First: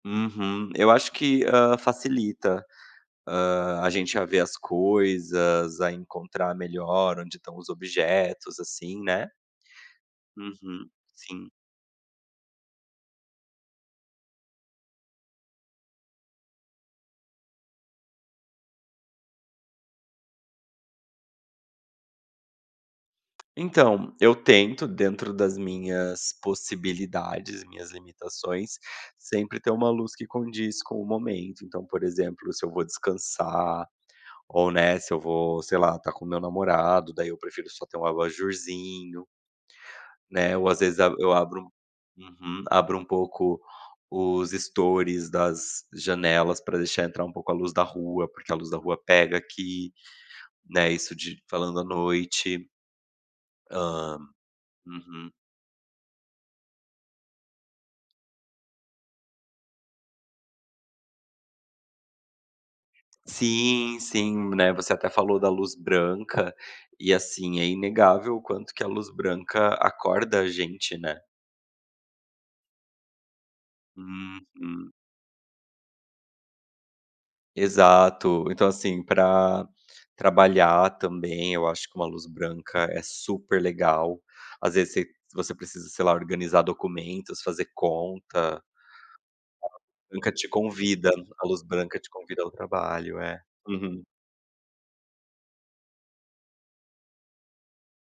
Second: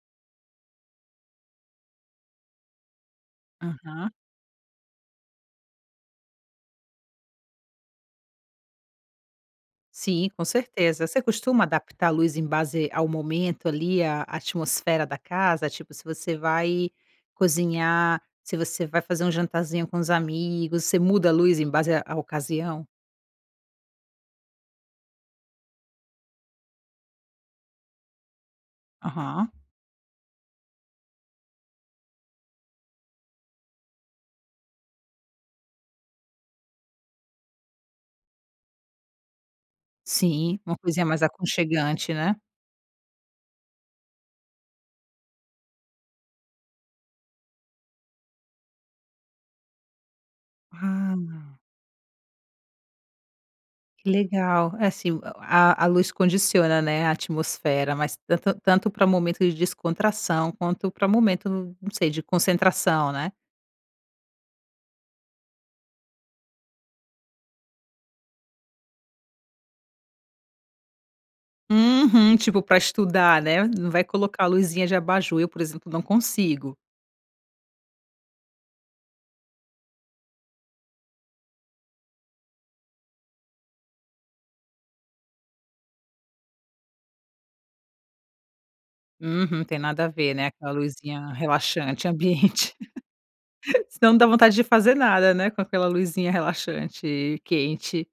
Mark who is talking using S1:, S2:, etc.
S1: Uhum. Eu acho que, hã, facilita, hã, a
S2: Aham.
S1: gente a ver as coisas, a encontrar melhor onde estão os objetos, assim, né.
S2: Sim, com
S1: Uhum,
S2: certeza. Você
S1: sim.
S2: costuma adaptar a luz em base ao momento, ali, a atmosfera da casa? Tipo, se você vai cozinhar, se você vai fazer um jantarzinho com os amigos, você muda a luz em base à à ocasião?
S1: Então, eu tento, dentro das minhas possibilidades, minhas limitações,
S2: Aham.
S1: sempre ter uma luz que condiz com o momento. Então por exemplo, se eu vou descansar, ou, né, se eu vou sei lá, estar com o meu namorado, daí eu prefiro só ter um abajurzinho. Né,
S2: Sim,
S1: ou
S2: uma
S1: às vezes
S2: coisinha
S1: abro
S2: mais
S1: eu abro
S2: aconchegante, né.
S1: uhum. Abro um pouco os estores das janelas, pra deixar entrar um pouco a luz da rua, porque a luz da rua pega aqui. Né, isso de
S2: Ah.
S1: falando à noite. Hã.
S2: Legal. Assim, o
S1: Uhum.
S2: a a luz condiciona, né, a atmosfera. Mas tanto tanto pra momento de descontração, quanto pra momento, não sei, de concentração, né.
S1: Sim, sim. Né, você até falou da luz branca, e assim, é inegável o quanto que a luz branca acorda a gente, né.
S2: Uhum. Tipo pra estudar, né. Não vai colocar a luzinha
S1: Uhum.
S2: de abajur. Eu, por exemplo, não consigo.
S1: Exato. Então assim, pra trabalhar também, eu acho que uma luz branca é super legal. Às vezes você se você precisa, sei lá, organizar documentos, fazer conta.
S2: Uhum, tem nada a
S1: Nunca
S2: ver,
S1: te
S2: né, aquela
S1: convida
S2: luzinha
S1: a luz branca,
S2: relaxante
S1: te convida ao
S2: ambiente.
S1: trabalho, é. Uhum.
S2: Senão não dá vontade de fazer nada, né, com aquela luzinha relaxante e quente.